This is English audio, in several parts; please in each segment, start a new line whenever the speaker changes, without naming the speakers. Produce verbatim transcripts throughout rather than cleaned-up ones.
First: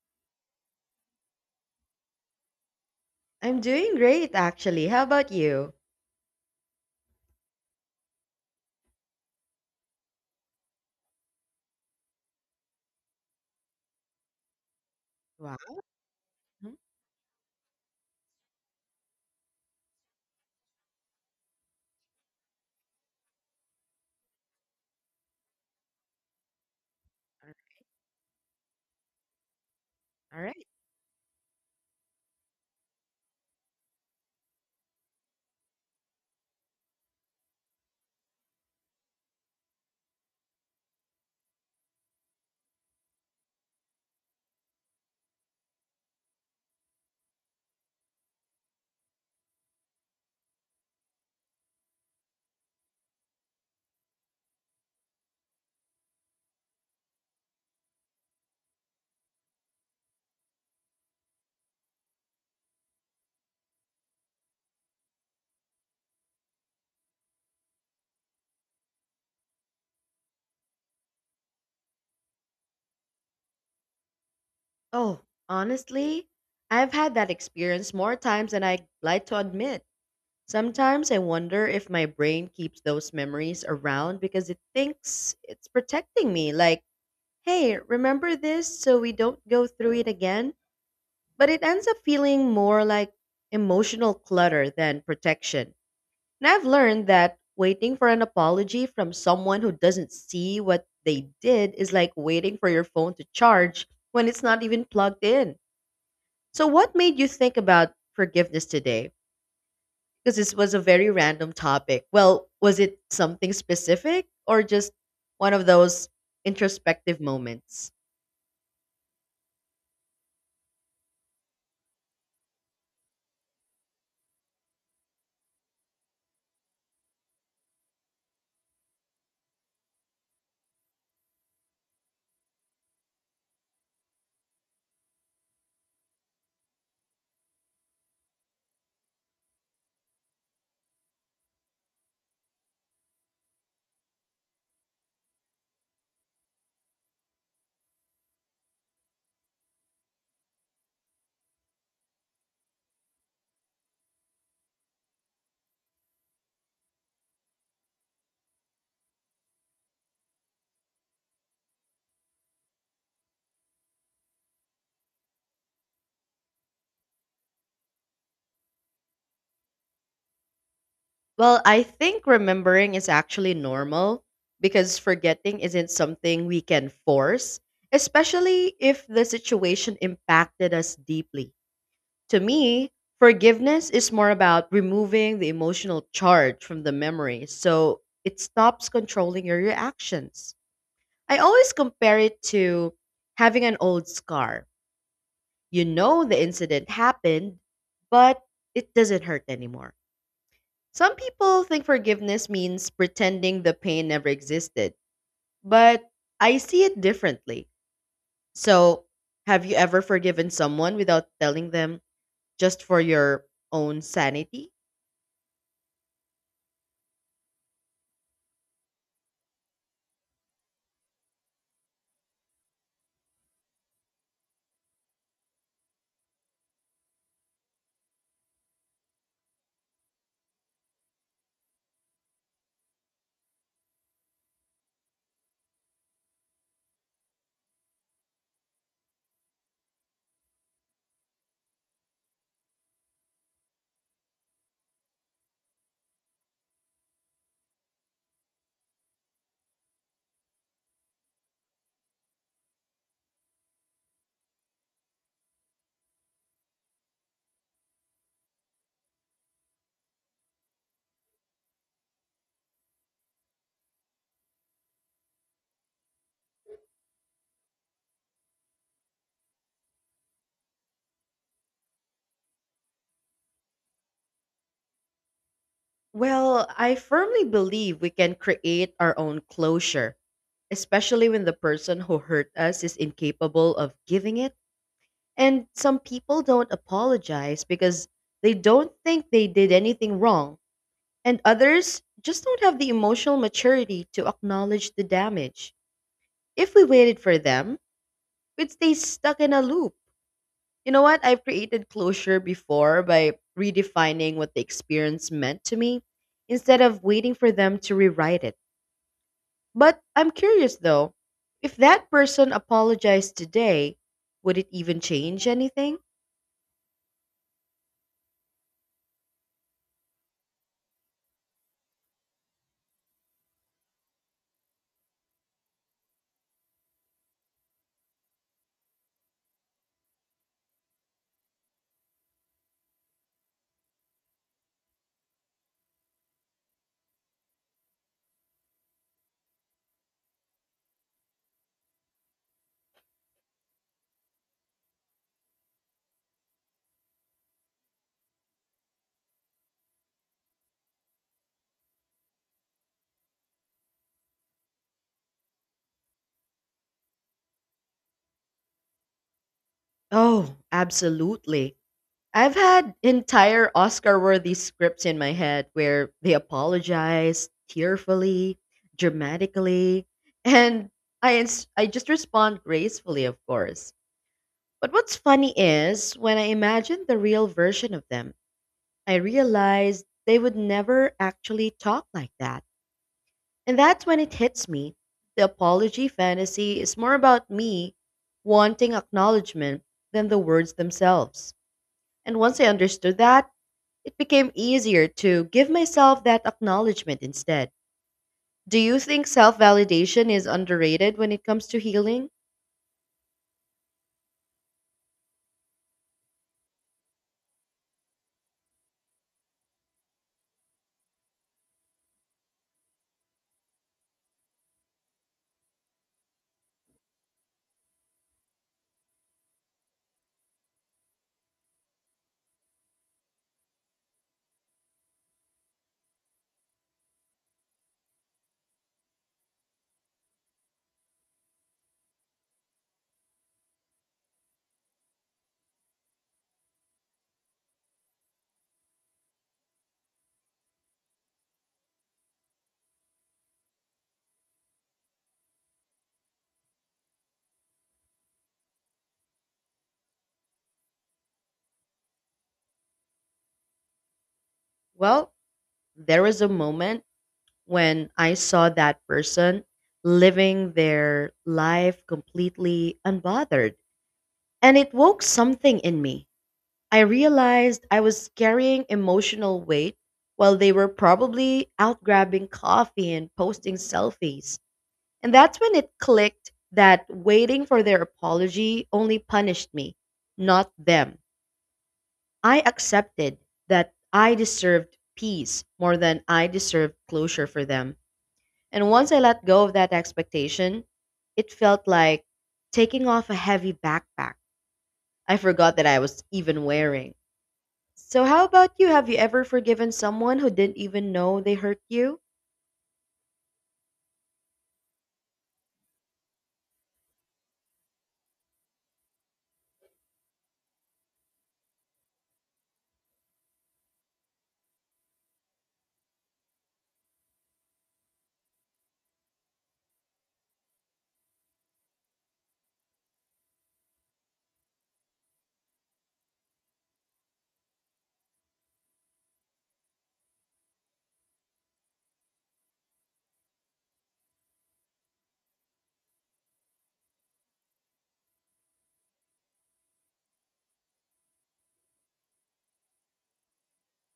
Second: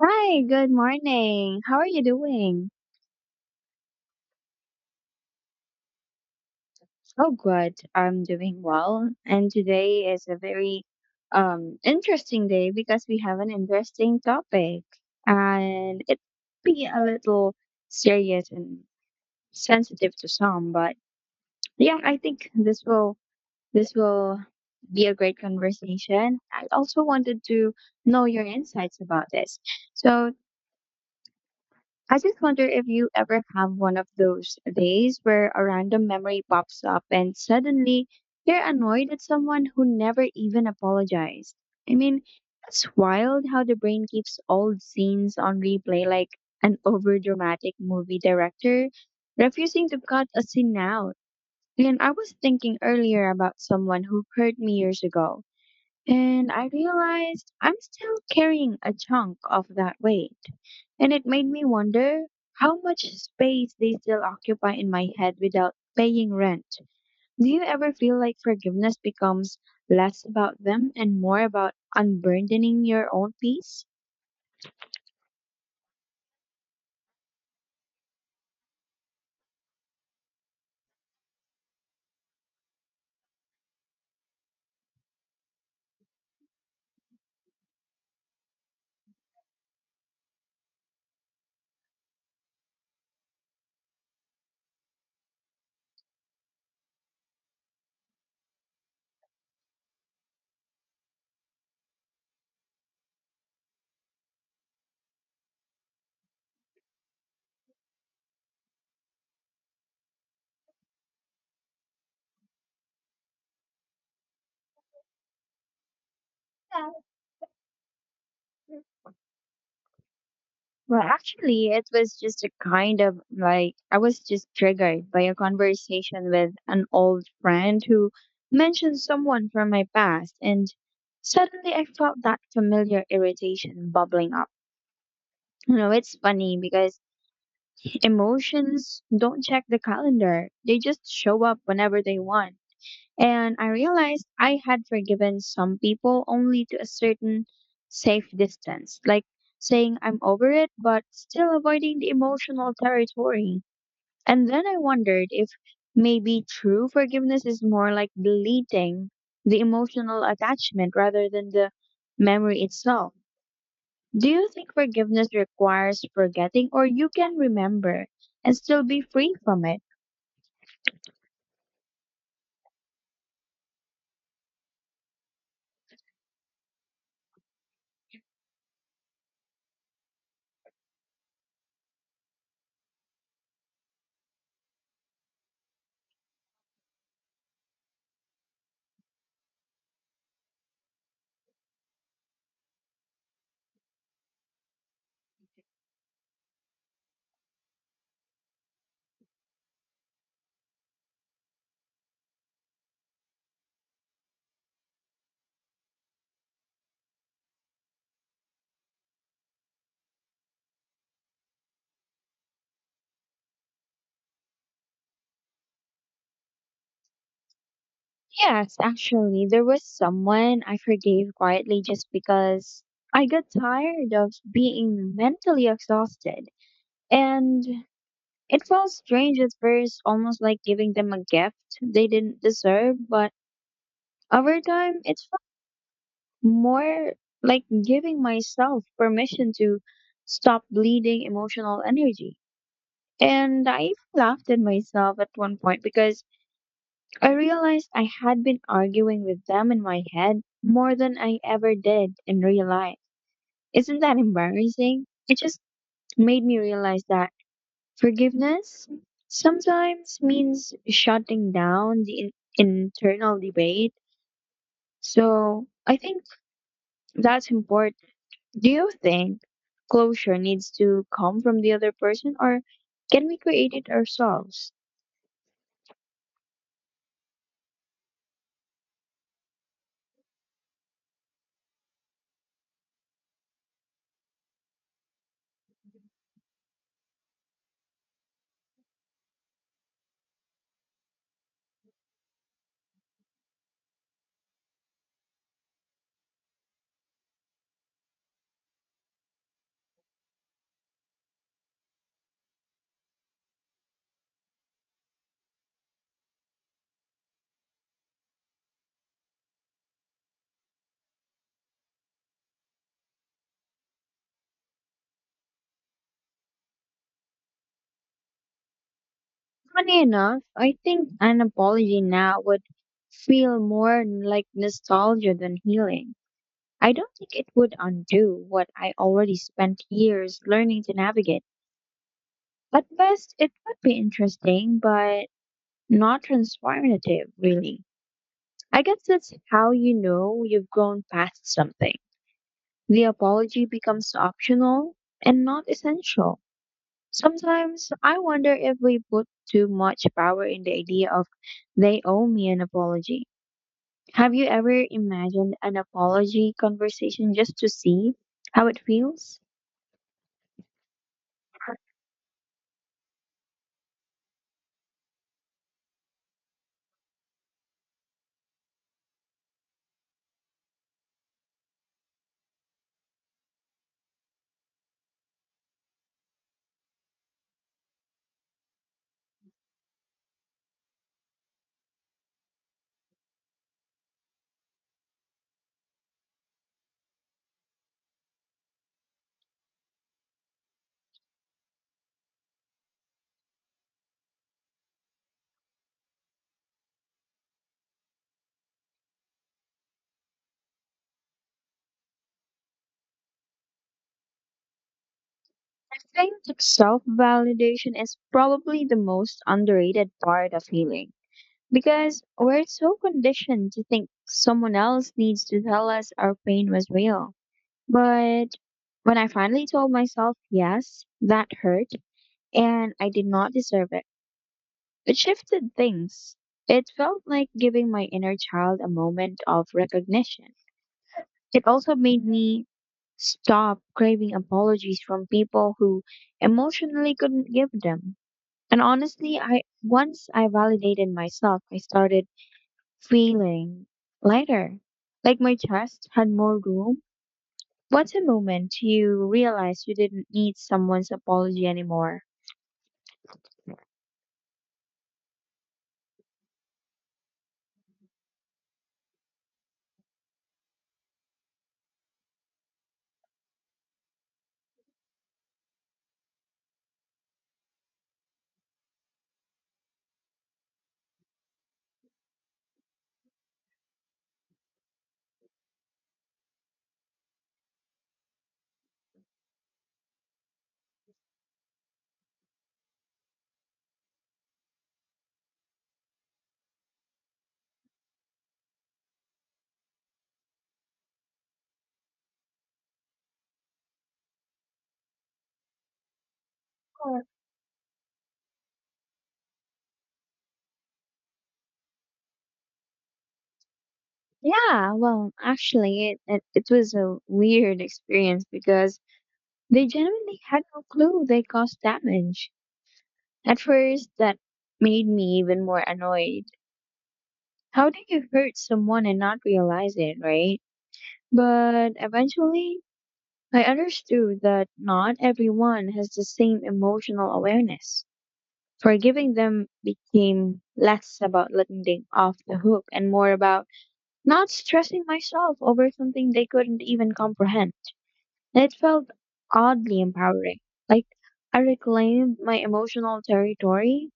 Hi, good morning. How are you doing?
I'm doing great, actually. How about you?
Oh, good. I'm doing well. And today is a very um interesting day because we have an interesting topic
Wow.
and it
Mhm.
be a little serious and sensitive to some, but yeah, I think this will this will be a great conversation. I also wanted to know your insights about this. So
All all right.
I just wonder if you ever have one of those days where a random memory pops up and suddenly you're annoyed at someone who never even apologized. I mean, it's wild how the brain keeps old scenes on replay like an overdramatic movie director refusing to cut a scene out. And I was thinking earlier about someone who hurt me years ago, and I realized I'm still carrying a chunk of that weight. And it made me wonder how much space they still occupy in my head without paying rent. Do you ever feel like forgiveness becomes less about them and more about unburdening your own peace?
Oh, honestly, I've had that experience more times than I'd like to admit. Sometimes I wonder if my brain keeps those memories around because it thinks it's protecting me. Like, hey, remember this so we don't go through it again? But it ends up feeling more like emotional clutter than protection. And I've learned that waiting for an apology from someone who doesn't see what they did is like waiting for your phone to charge when it's not even plugged in. So, what made you think about forgiveness today? Because this was a very random topic. Well, was it something specific or just one of those introspective moments?
Well, actually, it was just a kind of like I was just triggered by a conversation with an old friend who mentioned someone from my past, and suddenly I felt that familiar irritation bubbling up. You know, it's funny because emotions don't check the calendar, they just show up whenever they want. And I realized I had forgiven some people only to a certain safe distance, like saying I'm over it, but still avoiding the emotional territory. And then I wondered if maybe true forgiveness is more like deleting the emotional attachment rather than the memory itself. Do you think forgiveness requires forgetting, or you can remember and still be free from it?
Well, I think remembering is actually normal because forgetting isn't something we can force, especially if the situation impacted us deeply. To me, forgiveness is more about removing the emotional charge from the memory so it stops controlling your reactions. I always compare it to having an old scar. You know the incident happened, but it doesn't hurt anymore. Some people think forgiveness means pretending the pain never existed, but I see it differently. So, have you ever forgiven someone without telling them just for your own sanity?
Yes, actually, there was someone I forgave quietly just because I got tired of being mentally exhausted. And it felt strange at first, almost like giving them a gift they didn't deserve. But over time, it felt more like giving myself permission to stop bleeding emotional energy. And I even laughed at myself at one point because I realized I had been arguing with them in my head more than I ever did in real life. Isn't that embarrassing? It just made me realize that forgiveness sometimes means shutting down the in- internal debate. So I think that's important. Do you think closure needs to come from the other person or can we create it ourselves?
Well, I firmly believe we can create our own closure, especially when the person who hurt us is incapable of giving it. And some people don't apologize because they don't think they did anything wrong and others just don't have the emotional maturity to acknowledge the damage. If we waited for them, we'd stay stuck in a loop. You know what? I've created closure before by redefining what the experience meant to me instead of waiting for them to rewrite it. But I'm curious though, if that person apologized today, would it even change anything?
Funny enough, I think an apology now would feel more like nostalgia than healing. I don't think it would undo what I already spent years learning to navigate. At best, it would be interesting, but not transformative, really. I guess that's how you know you've grown past something. The apology becomes optional and not essential. Sometimes I wonder if we put too much power in the idea of they owe me an apology. Have you ever imagined an apology conversation just to see how it feels?
Oh, absolutely. I've had entire Oscar worthy scripts in my head where they apologize tearfully, dramatically, and I, ins- I just respond gracefully, of course. But what's funny is when I imagine the real version of them, I realize they would never actually talk like that. And that's when it hits me. The apology fantasy is more about me wanting acknowledgement than the words themselves. And once I understood that, it became easier to give myself that acknowledgement instead. Do you think self validation is underrated when it comes to healing?
I think self validation is probably the most underrated part of healing because we're so conditioned to think someone else needs to tell us our pain was real. But when I finally told myself, yes, that hurt and I did not deserve it. It shifted things. It felt like giving my inner child a moment of recognition. It also made me stop craving apologies from people who emotionally couldn't give them. And honestly, I once I validated myself, I started feeling lighter. Like my chest had more room. What's a moment you realize you didn't need someone's apology anymore?
Well, there was a moment when I saw that person living their life completely unbothered, and it woke something in me. I realized I was carrying emotional weight while they were probably out grabbing coffee and posting selfies. And that's when it clicked that waiting for their apology only punished me, not them. I accepted that I deserved peace more than I deserved closure for them. And once I let go of that expectation, it felt like taking off a heavy backpack I forgot that I was even wearing. So, how about you? Have you ever forgiven someone who didn't even know they hurt you?
Yeah, well, actually, it, it, it was a weird experience because they genuinely had no clue they caused damage. At first, that made me even more annoyed. How do you hurt someone and not realize it, right? But eventually, I understood that not everyone has the same emotional awareness. Forgiving them became less about letting them off the hook and more about not stressing myself over something they couldn't even comprehend. It felt oddly empowering, like I reclaimed my emotional territory.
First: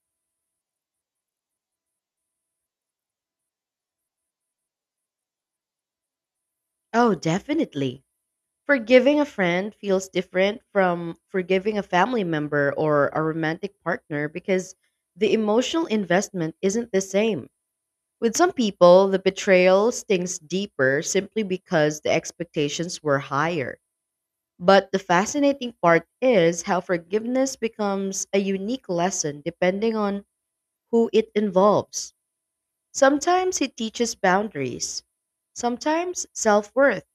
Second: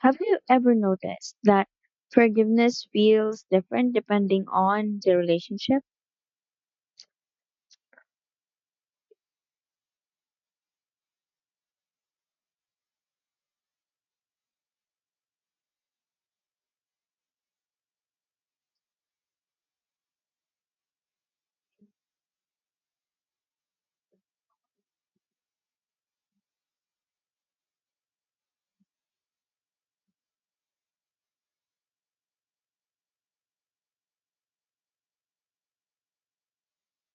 Have you ever noticed that forgiveness feels different depending on the relationship?
Oh, definitely. Forgiving a friend feels different from forgiving a family member or a romantic partner because the emotional investment isn't the same. With some people, the betrayal stings deeper simply because the expectations were higher. But the fascinating part is how forgiveness becomes a unique lesson depending on who it involves. Sometimes it teaches boundaries, sometimes self worth,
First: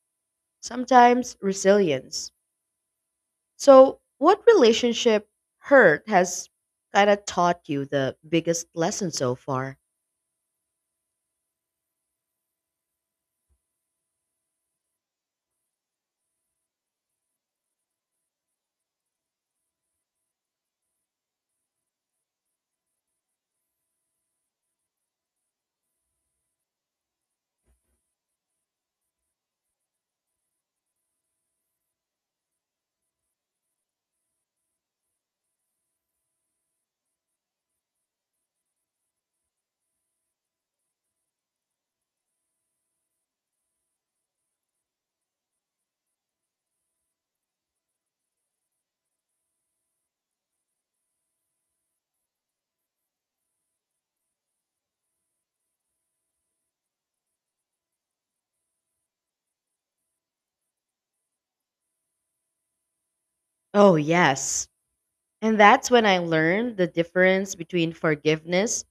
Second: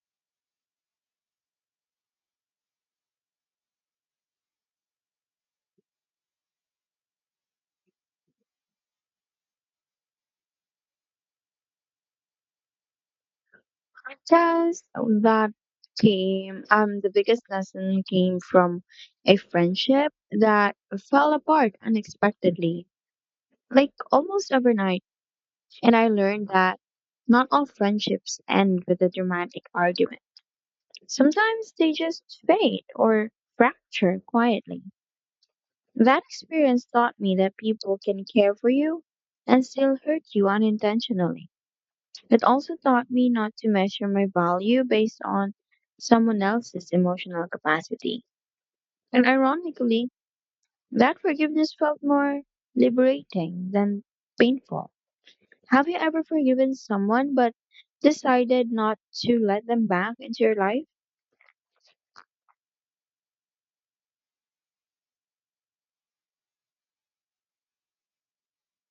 sometimes resilience. So, what relationship hurt has kind of taught you the biggest lesson so far?
Just that came, um, the biggest lesson came from a friendship that fell apart unexpectedly, like almost overnight. And I learned that not all friendships end with a dramatic argument. Sometimes they just fade or fracture quietly. That experience taught me that people can care for you and still hurt you unintentionally. It also taught me not to measure my value based on someone else's emotional capacity. And ironically, that forgiveness felt more liberating than painful. Have you ever forgiven someone but decided not to let them back into your life?
Oh, yes. And that's when I learned the difference between forgiveness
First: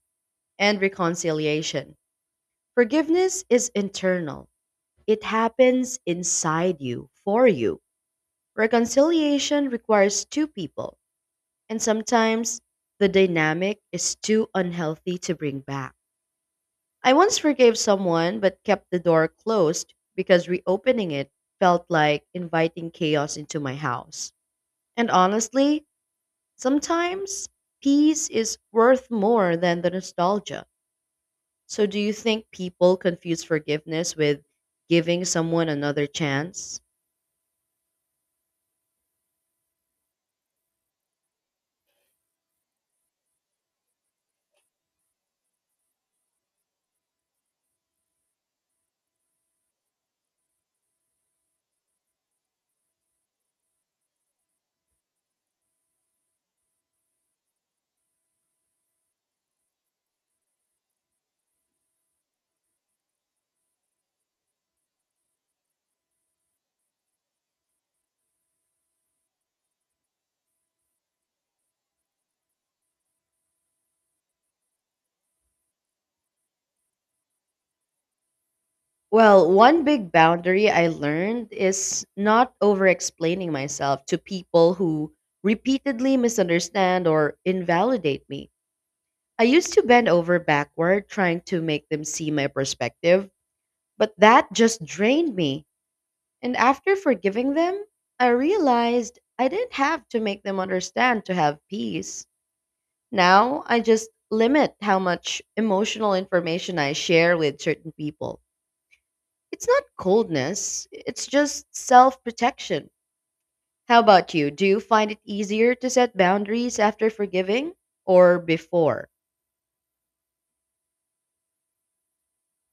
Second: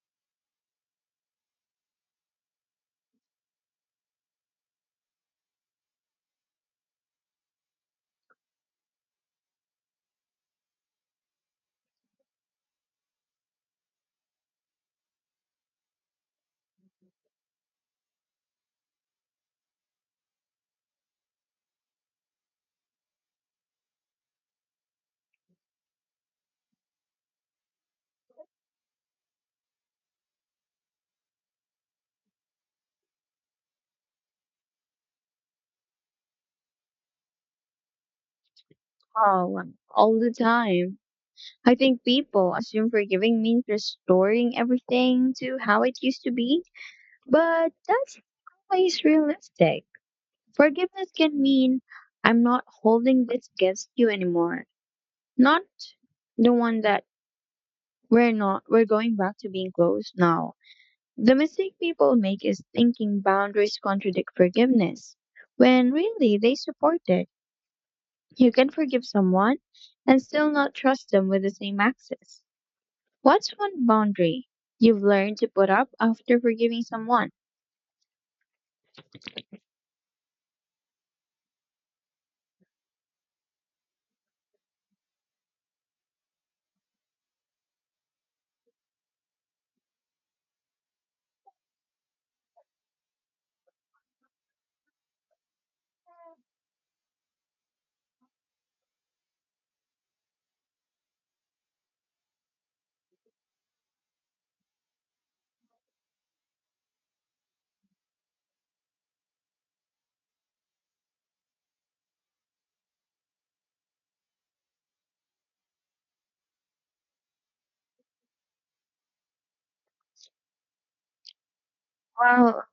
and reconciliation. Forgiveness is internal, it happens inside you, for you. Reconciliation requires two people, and sometimes the dynamic is too unhealthy to bring back. I once forgave someone but kept the door closed because reopening it felt like inviting chaos into my house. And honestly, sometimes peace is worth more than the nostalgia. So, do you think people confuse forgiveness with giving someone another chance?
Oh, um, all the time. I think people assume forgiving means restoring everything to how it used to be, but that's not always realistic. Forgiveness can mean I'm not holding this against you anymore. Not the one that we're not, we're going back to being close now. The mistake people make is thinking boundaries contradict forgiveness, when really they support it. You can forgive someone and still not trust them with the same access. What's one boundary you've learned to put up after forgiving someone?
Well, one big boundary I learned is not over explaining myself to people who repeatedly misunderstand or invalidate me. I used to bend over backward trying to make them see my perspective, but that just drained me. And after forgiving them, I realized I didn't have to make them understand to have peace. Now I just limit how much emotional information I share with certain people. It's not coldness, it's just self protection. How about you? Do you find it easier to set boundaries after forgiving or before?
Well,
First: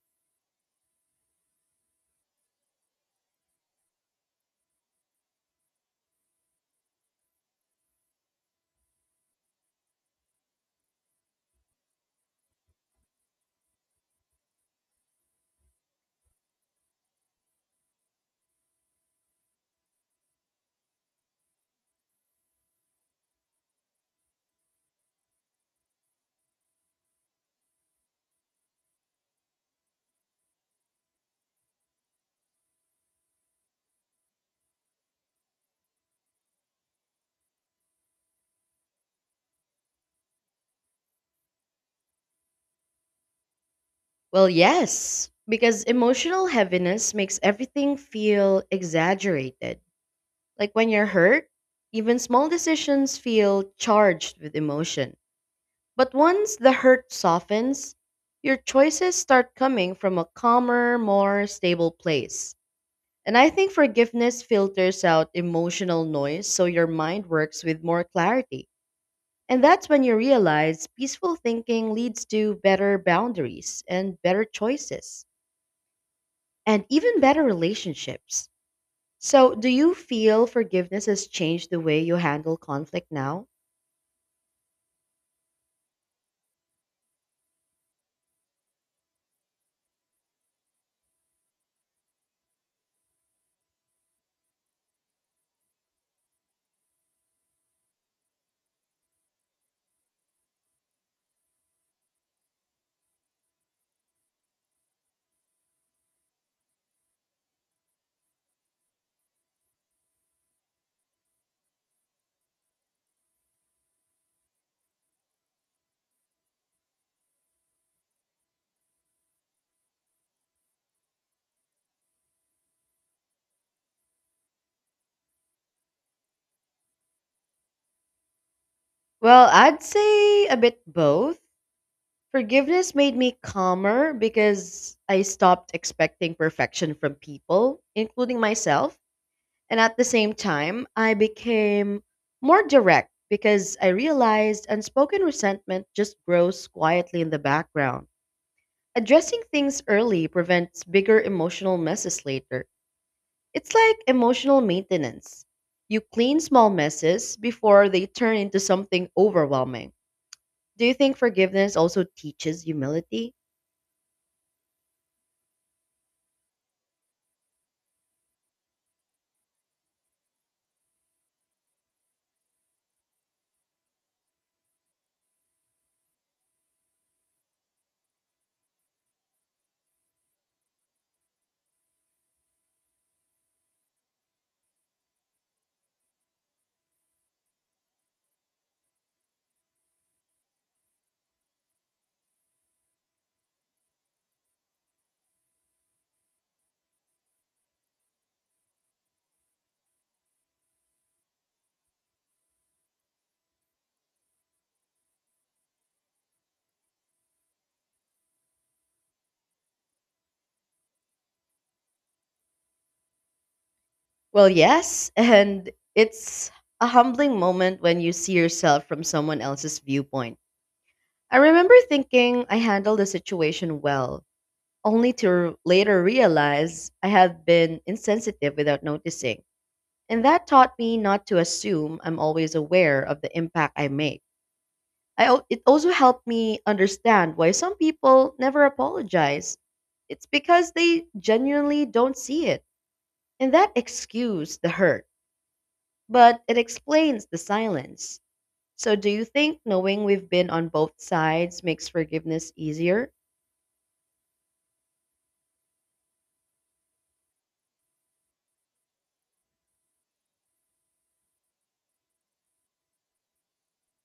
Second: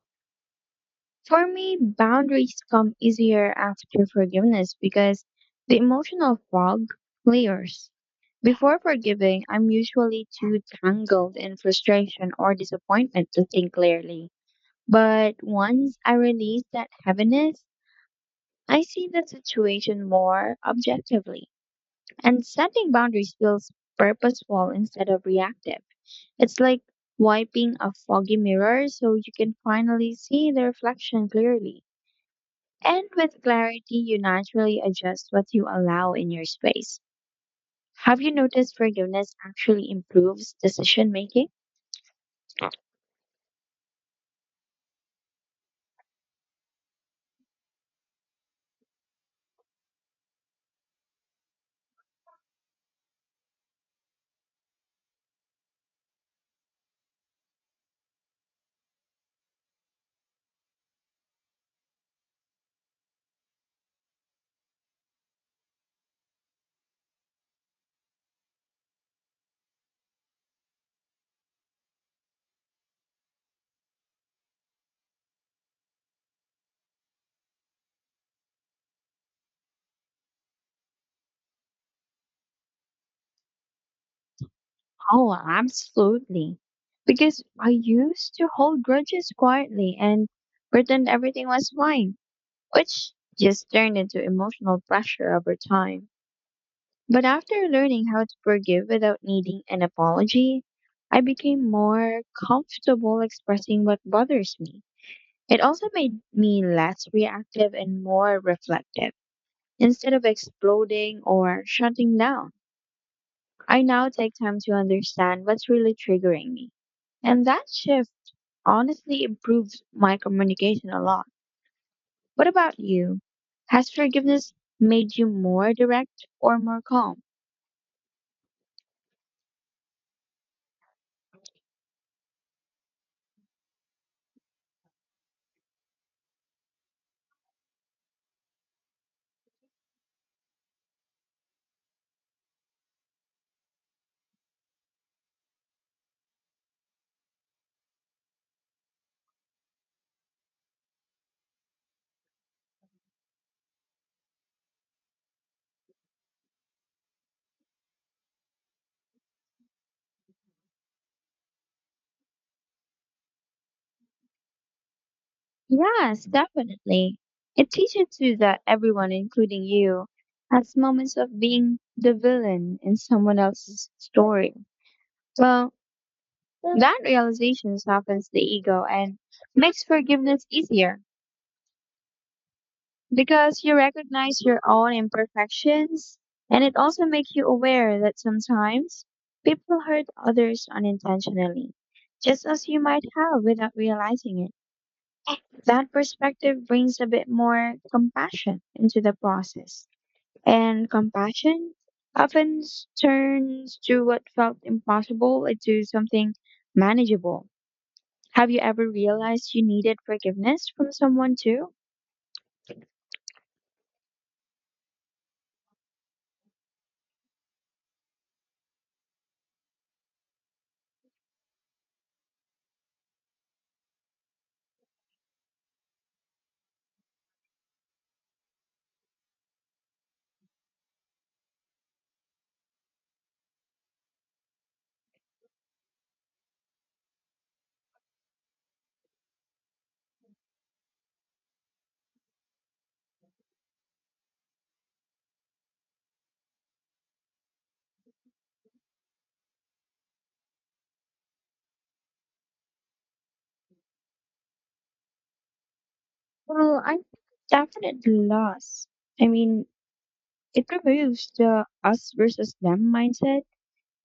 for me, boundaries come easier after forgiveness because the emotional fog clears. Before forgiving, I'm usually too tangled in frustration or disappointment to think clearly. But once I release that heaviness, I see the situation more objectively. And setting boundaries feels purposeful instead of reactive. It's like wiping a foggy mirror so you can finally see the reflection clearly. And with clarity, you naturally adjust what you allow in your space. Have you noticed forgiveness actually improves decision making?
Well, yes, because emotional heaviness makes everything feel exaggerated. Like when you're hurt, even small decisions feel charged with emotion. But once the hurt softens, your choices start coming from a calmer, more stable place. And I think forgiveness filters out emotional noise so your mind works with more clarity. And that's when you realize peaceful thinking leads to better boundaries and better choices, and even better relationships. So, do you feel forgiveness has changed the way you handle conflict now?
Oh, absolutely. Because I used to hold grudges quietly and pretend everything was fine, which just turned into emotional pressure over time. But after learning how to forgive without needing an apology, I became more comfortable expressing what bothers me. It also made me less reactive and more reflective. Instead of exploding or shutting down, I now take time to understand what's really triggering me. And that shift honestly improved my communication a lot. What about you? Has forgiveness made you more direct or more calm?
Well, I'd say a bit both. Forgiveness made me calmer because I stopped expecting perfection from people, including myself. And at the same time, I became more direct because I realized unspoken resentment just grows quietly in the background. Addressing things early prevents bigger emotional messes later. It's like emotional maintenance. You clean small messes before they turn into something overwhelming. Do you think forgiveness also teaches humility?
Yes, definitely. It teaches you that everyone, including you, has moments of being the villain in someone else's story. Well, that realization softens the ego and makes forgiveness easier because you recognize your own imperfections and it also makes you aware that sometimes people hurt others unintentionally, just as you might have without realizing it. That perspective brings a bit more compassion into the process. And compassion often s- turns to what felt impossible into something manageable. Have you ever realized you needed forgiveness from someone too?
Well, yes, and it's a humbling moment when you see yourself from someone else's viewpoint. I remember thinking I handled the situation well, only to later realize I had been insensitive without noticing. And that taught me not to assume I'm always aware of the impact I make. I, al- it also helped me understand why some people never apologize. It's because they genuinely don't see it. And that excuse the hurt, but it explains the silence. So do you think knowing we've been on both sides makes forgiveness easier?
Well, I think definite loss. I mean, it removes the us versus them mindset.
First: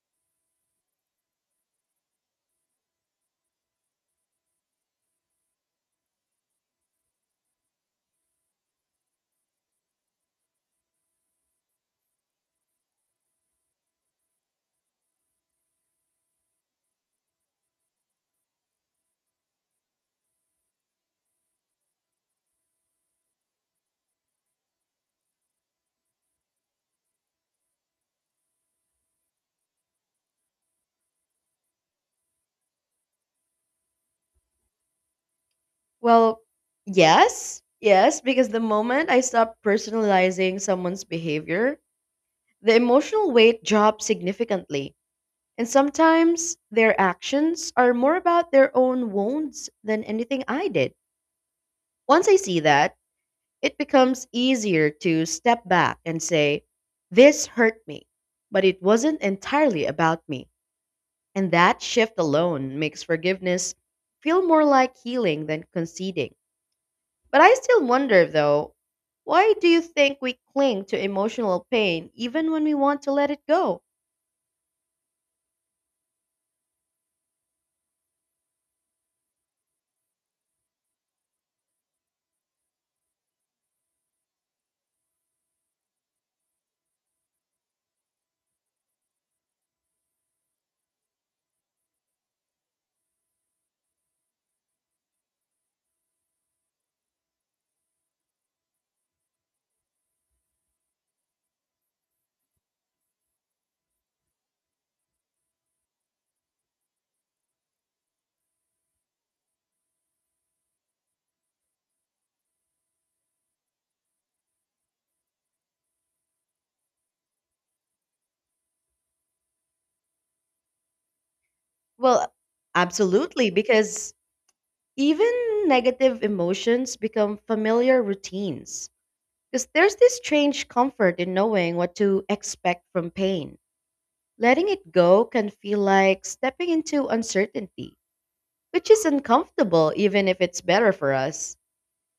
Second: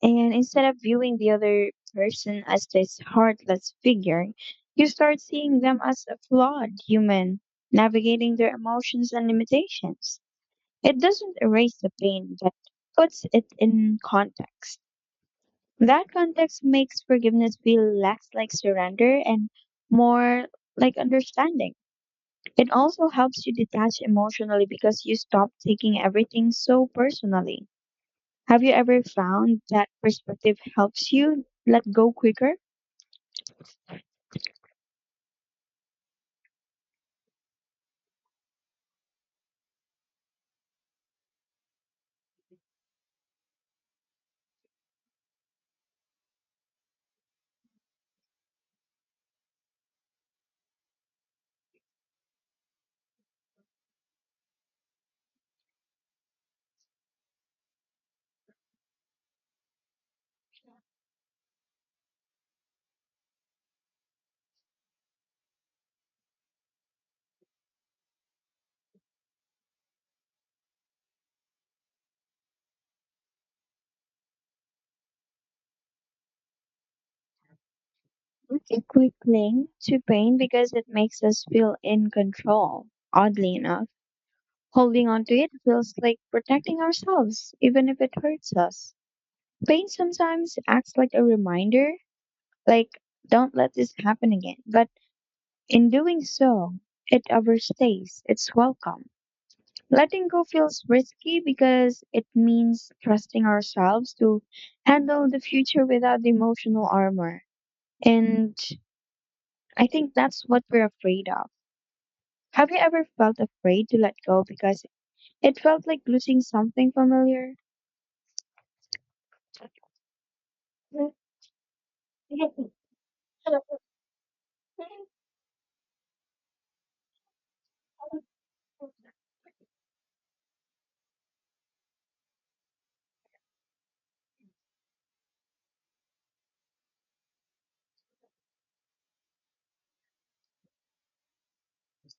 And instead of viewing the other person as this heartless figure, you start seeing them as a flawed human, navigating their emotions and limitations. It doesn't erase the pain, but puts it in context. That context makes forgiveness feel less like surrender and more like understanding. It also helps you detach emotionally because you stop taking everything so personally. Have you ever found that perspective helps you let go quicker?
Well, yes. Yes, because the moment I stop personalizing someone's behavior, the emotional weight drops significantly. And sometimes their actions are more about their own wounds than anything I did. Once I see that, it becomes easier to step back and say, this hurt me, but it wasn't entirely about me. And that shift alone makes forgiveness feel more like healing than conceding. But I still wonder, though, why do you think we cling to emotional pain even when we want to let it go?
If we cling to pain because it makes us feel in control, oddly enough, holding on to it feels like protecting ourselves, even if it hurts us. Pain sometimes acts like a reminder. Like, don't let this happen again. But in doing so, it overstays its welcome. Letting go feels risky because it means trusting ourselves to handle the future without the emotional armor. And I think that's what we're afraid of. Have you ever felt afraid to let go because it felt like losing something familiar?
Well, absolutely, because even negative emotions become familiar routines because there's this strange comfort in knowing what to expect from pain. Letting it go can feel like stepping into uncertainty, which is uncomfortable even if it's better for us.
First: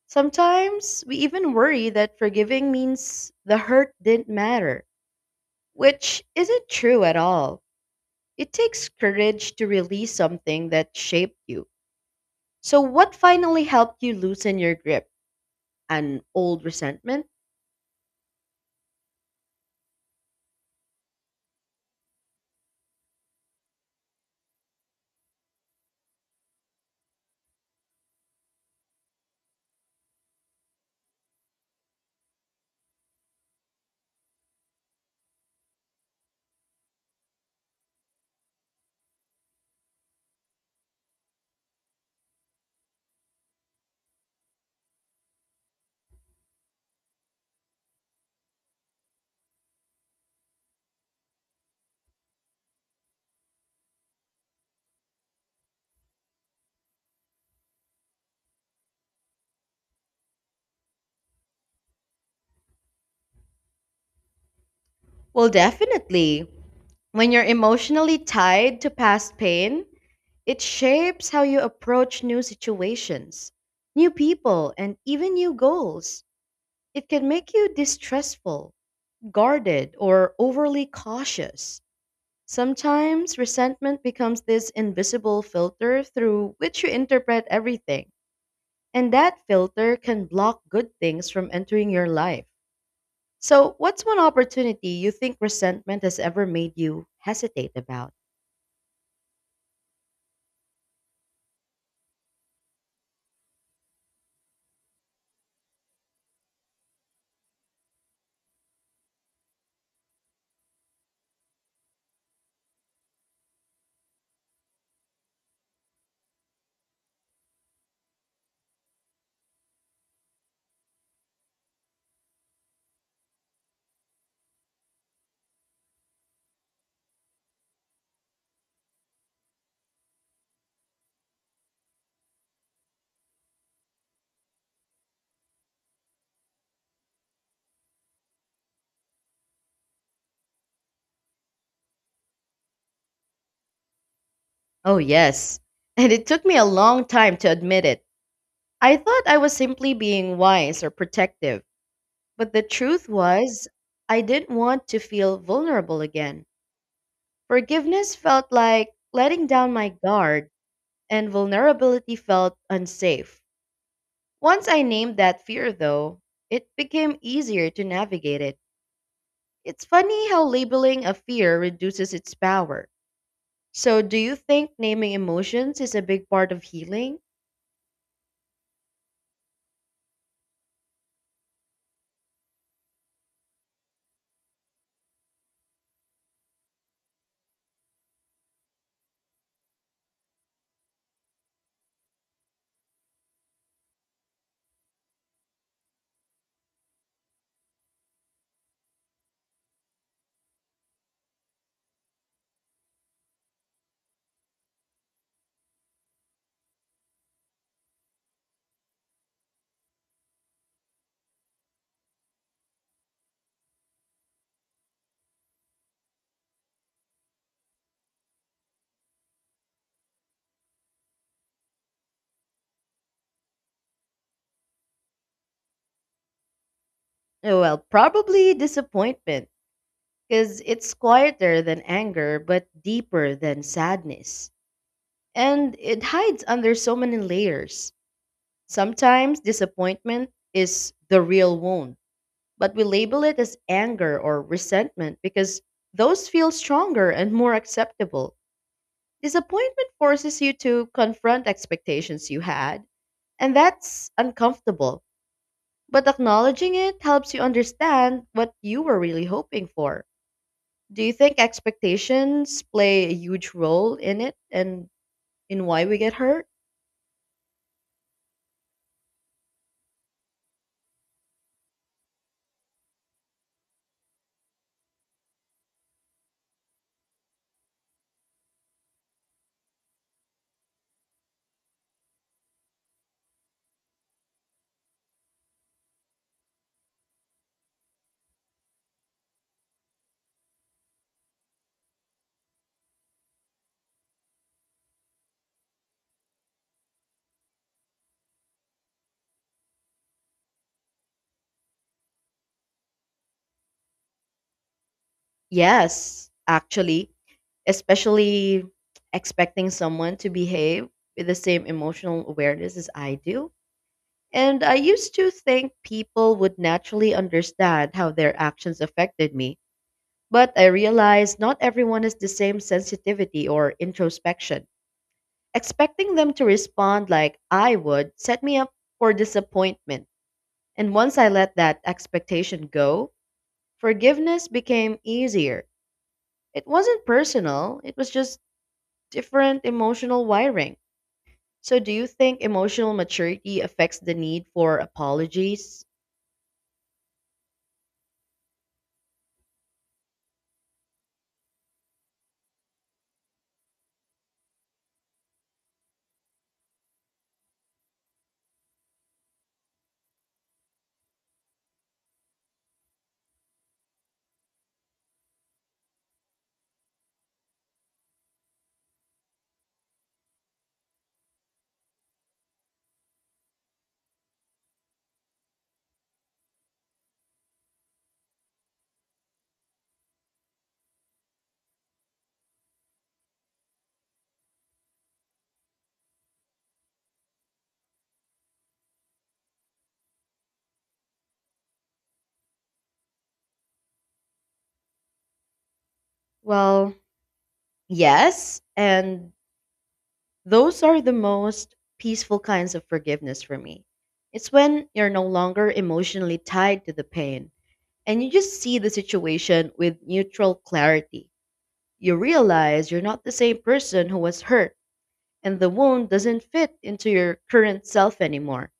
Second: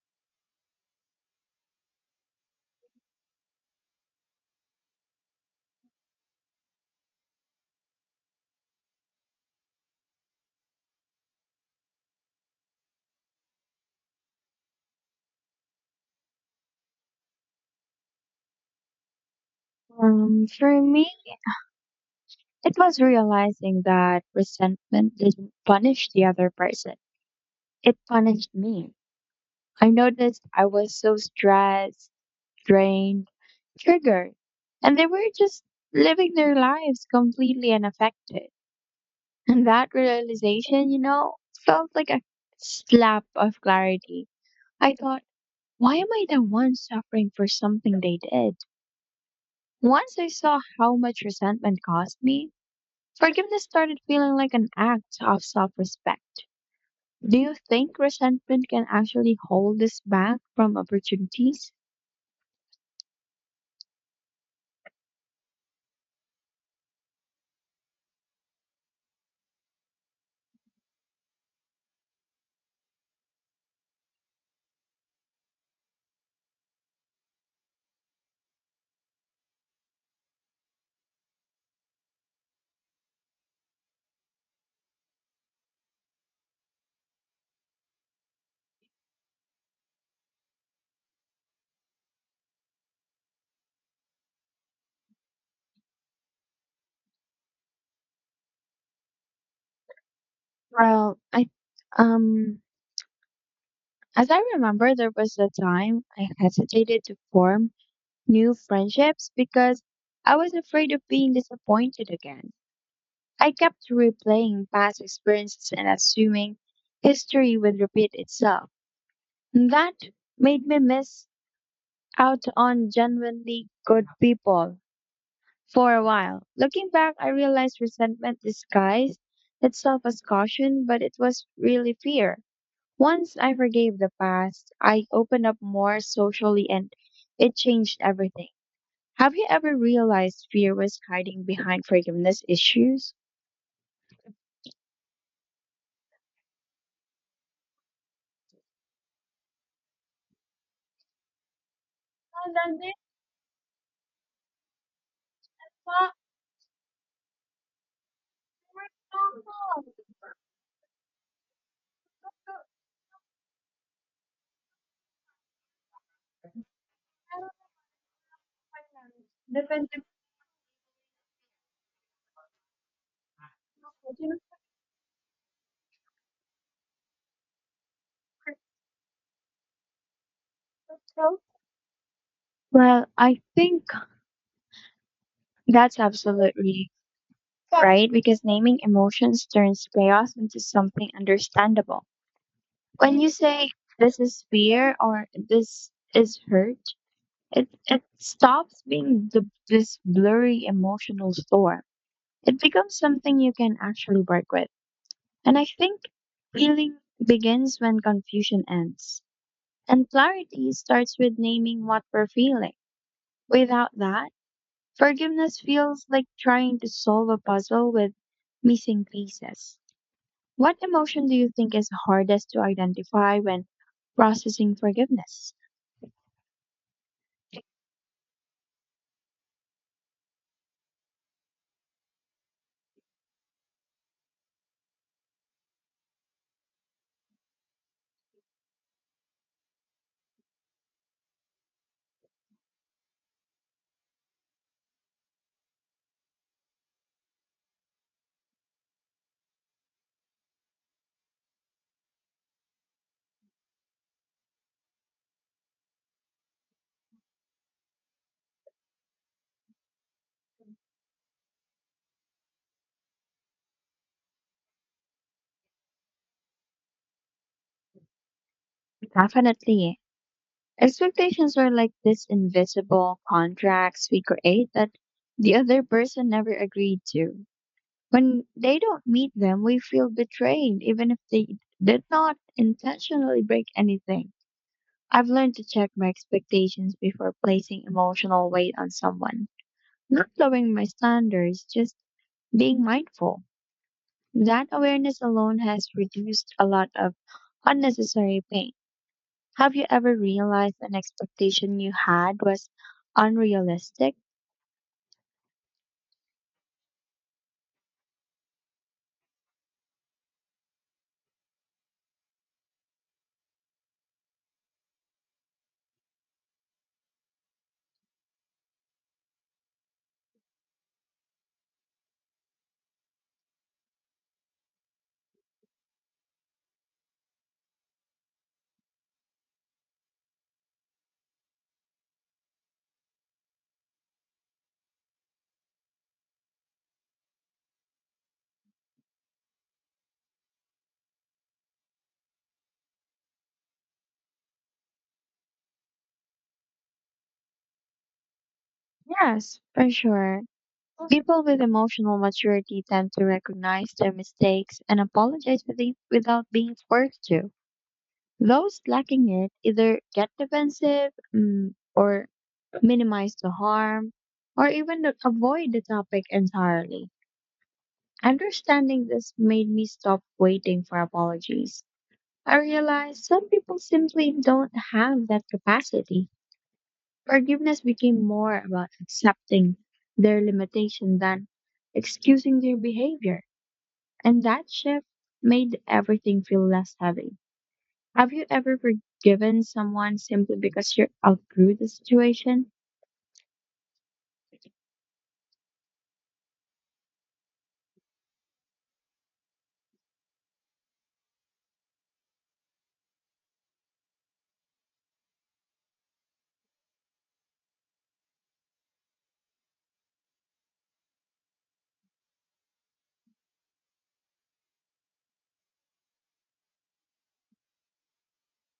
Sometimes we even worry that forgiving means the hurt didn't matter, which isn't true at all. It takes courage to release something that shaped you. So, what finally helped you loosen your grip? An old resentment?
Um, for me, it was realizing that resentment didn't punish the other person. It punished me. I noticed I was so stressed, drained, triggered, and they were just living their lives completely unaffected. And that realization, you know, felt like a slap of clarity. I thought, why am I the one suffering for something they did? Once I saw how much resentment caused me, forgiveness started feeling like an act of self respect. Do you think resentment can actually hold us back from opportunities?
Well, definitely. When you're emotionally tied to past pain, it shapes how you approach new situations, new people, and even new goals. It can make you distrustful, guarded, or overly cautious. Sometimes resentment becomes this invisible filter through which you interpret everything, and that filter can block good things from entering your life. So, what's one opportunity you think resentment has ever made you hesitate about?
Well, I um as I remember there was a time I hesitated to form new friendships because I was afraid of being disappointed again. I kept replaying past experiences and assuming history would repeat itself. And that made me miss out on genuinely good people for a while. Looking back, I realized resentment disguised itself as caution, but it was really fear. Once I forgave the past, I opened up more socially and it changed everything. Have you ever realized fear was hiding behind forgiveness issues?
Oh, yes. And it took me a long time to admit it. I thought I was simply being wise or protective, but the truth was, I didn't want to feel vulnerable again. Forgiveness felt like letting down my guard, and vulnerability felt unsafe. Once I named that fear, though, it became easier to navigate it. It's funny how labeling a fear reduces its power. So, do you think naming emotions is a big part of healing?
Well, I think that's absolutely right because naming emotions turns chaos into something understandable. When you say this is fear or this is hurt, it, it stops being the, this blurry emotional store. It becomes something you can actually work with. And I think healing begins when confusion ends. And clarity starts with naming what we're feeling. Without that, forgiveness feels like trying to solve a puzzle with missing pieces. What emotion do you think is hardest to identify when processing forgiveness?
Oh, well, probably disappointment, because it's quieter than anger, but deeper than sadness. And it hides under so many layers. Sometimes disappointment is the real wound, but we label it as anger or resentment because those feel stronger and more acceptable. Disappointment forces you to confront expectations you had, and that's uncomfortable. But acknowledging it helps you understand what you were really hoping for. Do you think expectations play a huge role in it and in why we get hurt?
Definitely. Expectations are like these invisible contracts we create that the other person never agreed to. When they don't meet them, we feel betrayed, even if they did not intentionally break anything. I've learned to check my expectations before placing emotional weight on someone, not lowering my standards, just being mindful. That awareness alone has reduced a lot of unnecessary pain. Have you ever realized an expectation you had was unrealistic?
Yes, actually, especially expecting someone to behave with the same emotional awareness as I do. And I used to think people would naturally understand how their actions affected me. But I realized not everyone has the same sensitivity or introspection. Expecting them to respond like I would set me up for disappointment. And once I let that expectation go, forgiveness became easier. It wasn't personal, it was just different emotional wiring. So, do you think emotional maturity affects the need for apologies?
Yes, for sure. People with emotional maturity tend to recognize their mistakes and apologize with it- without being forced to. Those lacking it either get defensive mm, or minimize the harm or even the- avoid the topic entirely. Understanding this made me stop waiting for apologies. I realized some people simply don't have that capacity. Forgiveness became more about accepting their limitation than excusing their behavior. And that shift made everything feel less heavy. Have you ever forgiven someone simply because you outgrew the situation?
Well, yes. And those are the most peaceful kinds of forgiveness for me. It's when you're no longer emotionally tied to the pain and you just see the situation with neutral clarity. You realize you're not the same person who was hurt, and the wound doesn't fit into your current self anymore.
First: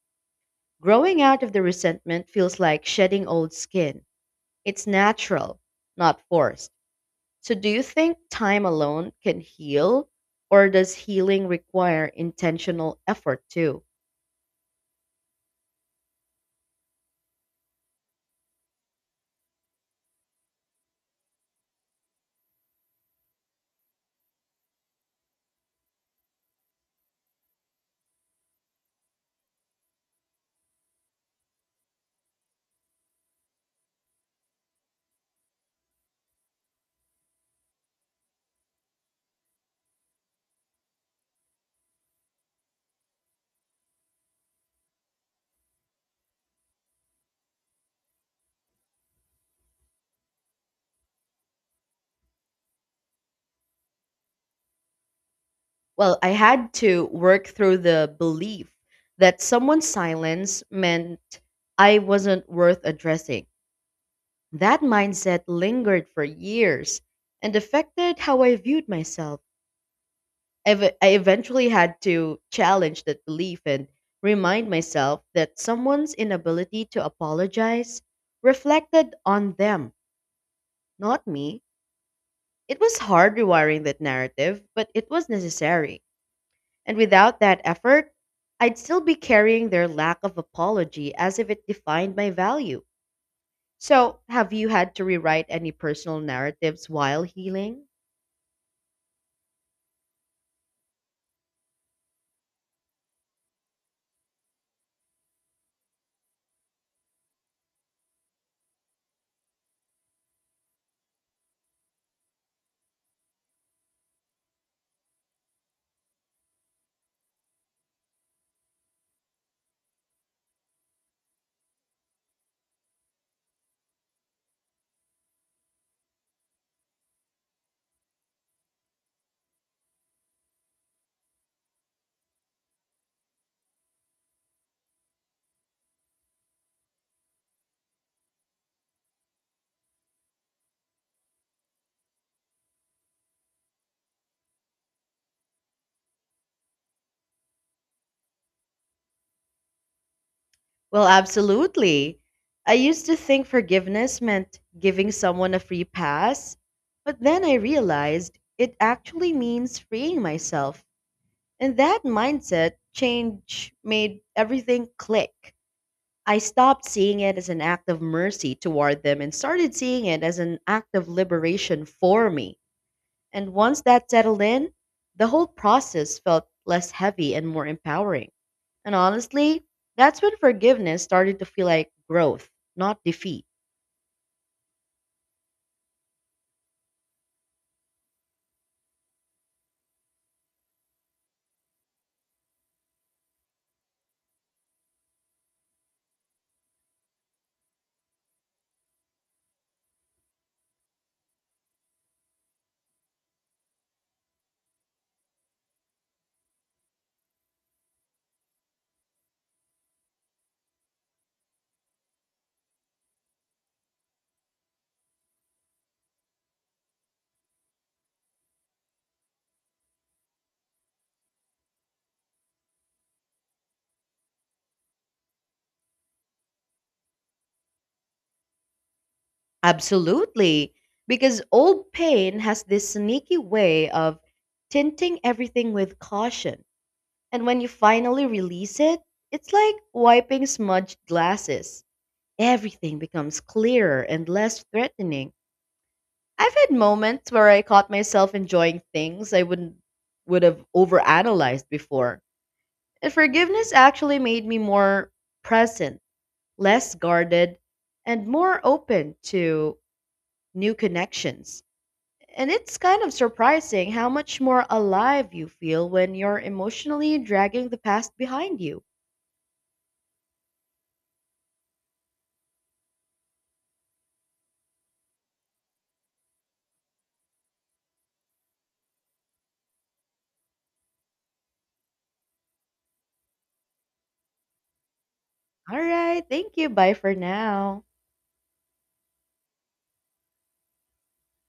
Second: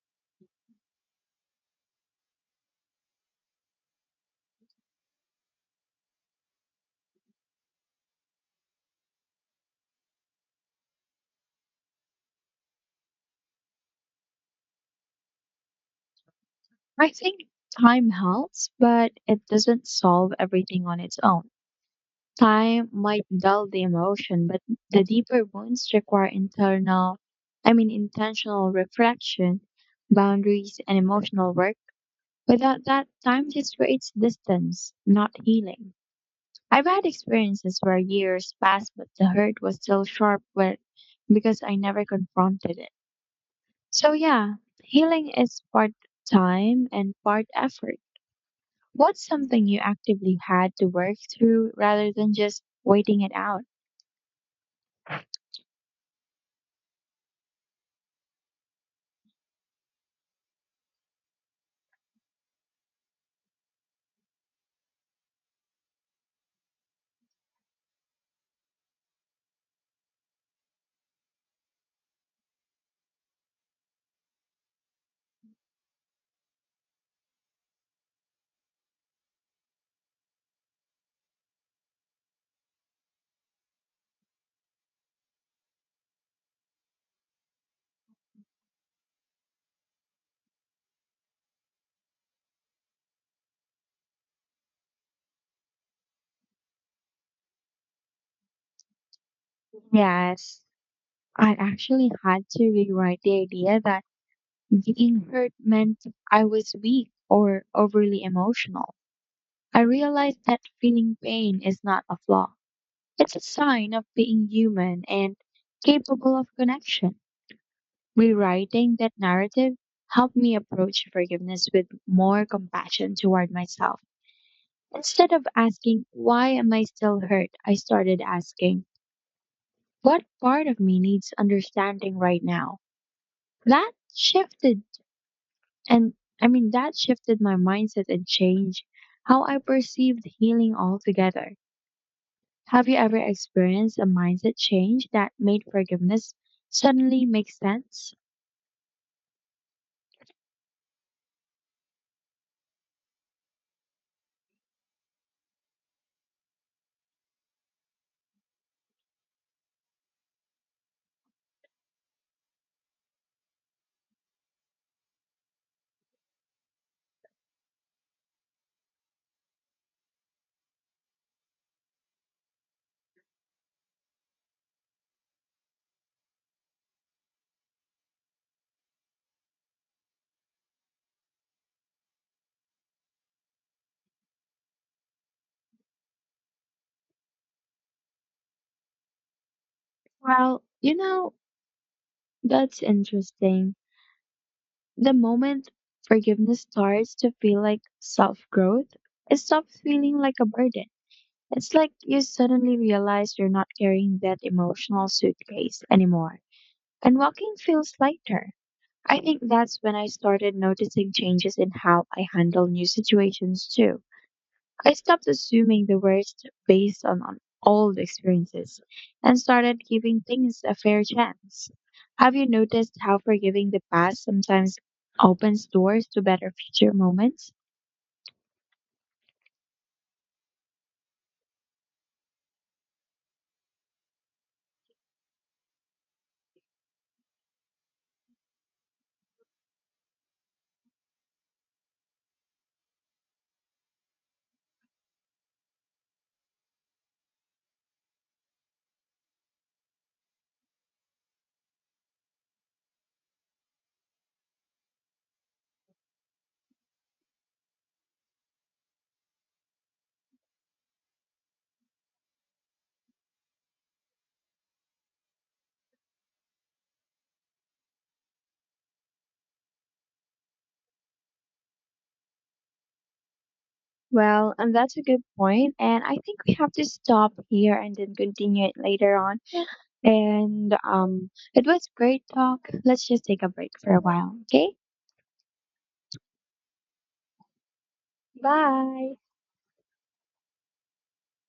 Growing out of the resentment feels like shedding old skin. It's natural, not forced. So, do you think time alone can heal, or does healing require intentional effort too?
I think time helps, but it doesn't solve everything on its own. Time might dull the emotion, but the deeper wounds require internal, I mean, intentional reflection, boundaries, and emotional work. Without that, time just creates distance, not healing. I've had experiences where years passed, but the hurt was still sharp where, because I never confronted it. So, yeah, healing is part time and part effort. What's something you actively had to work through rather than just waiting it out?
Well, I had to work through the belief that someone's silence meant I wasn't worth addressing. That mindset lingered for years and affected how I viewed myself. Ev- I eventually had to challenge that belief and remind myself that someone's inability to apologize reflected on them, not me. It was hard rewiring that narrative, but it was necessary. And without that effort, I'd still be carrying their lack of apology as if it defined my value. So, have you had to rewrite any personal narratives while healing?
Yes, I actually had to rewrite the idea that being hurt meant I was weak or overly emotional. I realized that feeling pain is not a flaw. It's a sign of being human and capable of connection. Rewriting that narrative helped me approach forgiveness with more compassion toward myself. Instead of asking, why am I still hurt? I started asking, what part of me needs understanding right now? That shifted, and I mean, that shifted my mindset and changed how I perceived healing altogether. Have you ever experienced a mindset change that made forgiveness suddenly make sense?
Well, absolutely. I used to think forgiveness meant giving someone a free pass, but then I realized it actually means freeing myself. And that mindset change made everything click. I stopped seeing it as an act of mercy toward them and started seeing it as an act of liberation for me. And once that settled in, the whole process felt less heavy and more empowering. And honestly, that's when forgiveness started to feel like growth, not defeat.
Well, you know, that's interesting. The moment forgiveness starts to feel like self growth, it stops feeling like a burden. It's like you suddenly realize you're not carrying that emotional suitcase anymore, and walking feels lighter. I think that's when I started noticing changes in how I handle new situations too. I stopped assuming the worst based on, on old experiences and started giving things a fair chance. Have you noticed how forgiving the past sometimes opens doors to better future moments?
Absolutely. Because old pain has this sneaky way of tinting everything with caution. And when you finally release it, it's like wiping smudged glasses. Everything becomes clearer and less threatening. I've had moments where I caught myself enjoying things I wouldn't would have overanalyzed before. And forgiveness actually made me more present, less guarded, and more open to new connections. And it's kind of surprising how much more alive you feel when you're emotionally dragging the past behind you.
Well, and that's a good point, and I think we have to stop here and then continue it later on. And um, it was great talk. Let's just take a break for a while, okay?
All right, thank you. Bye for now.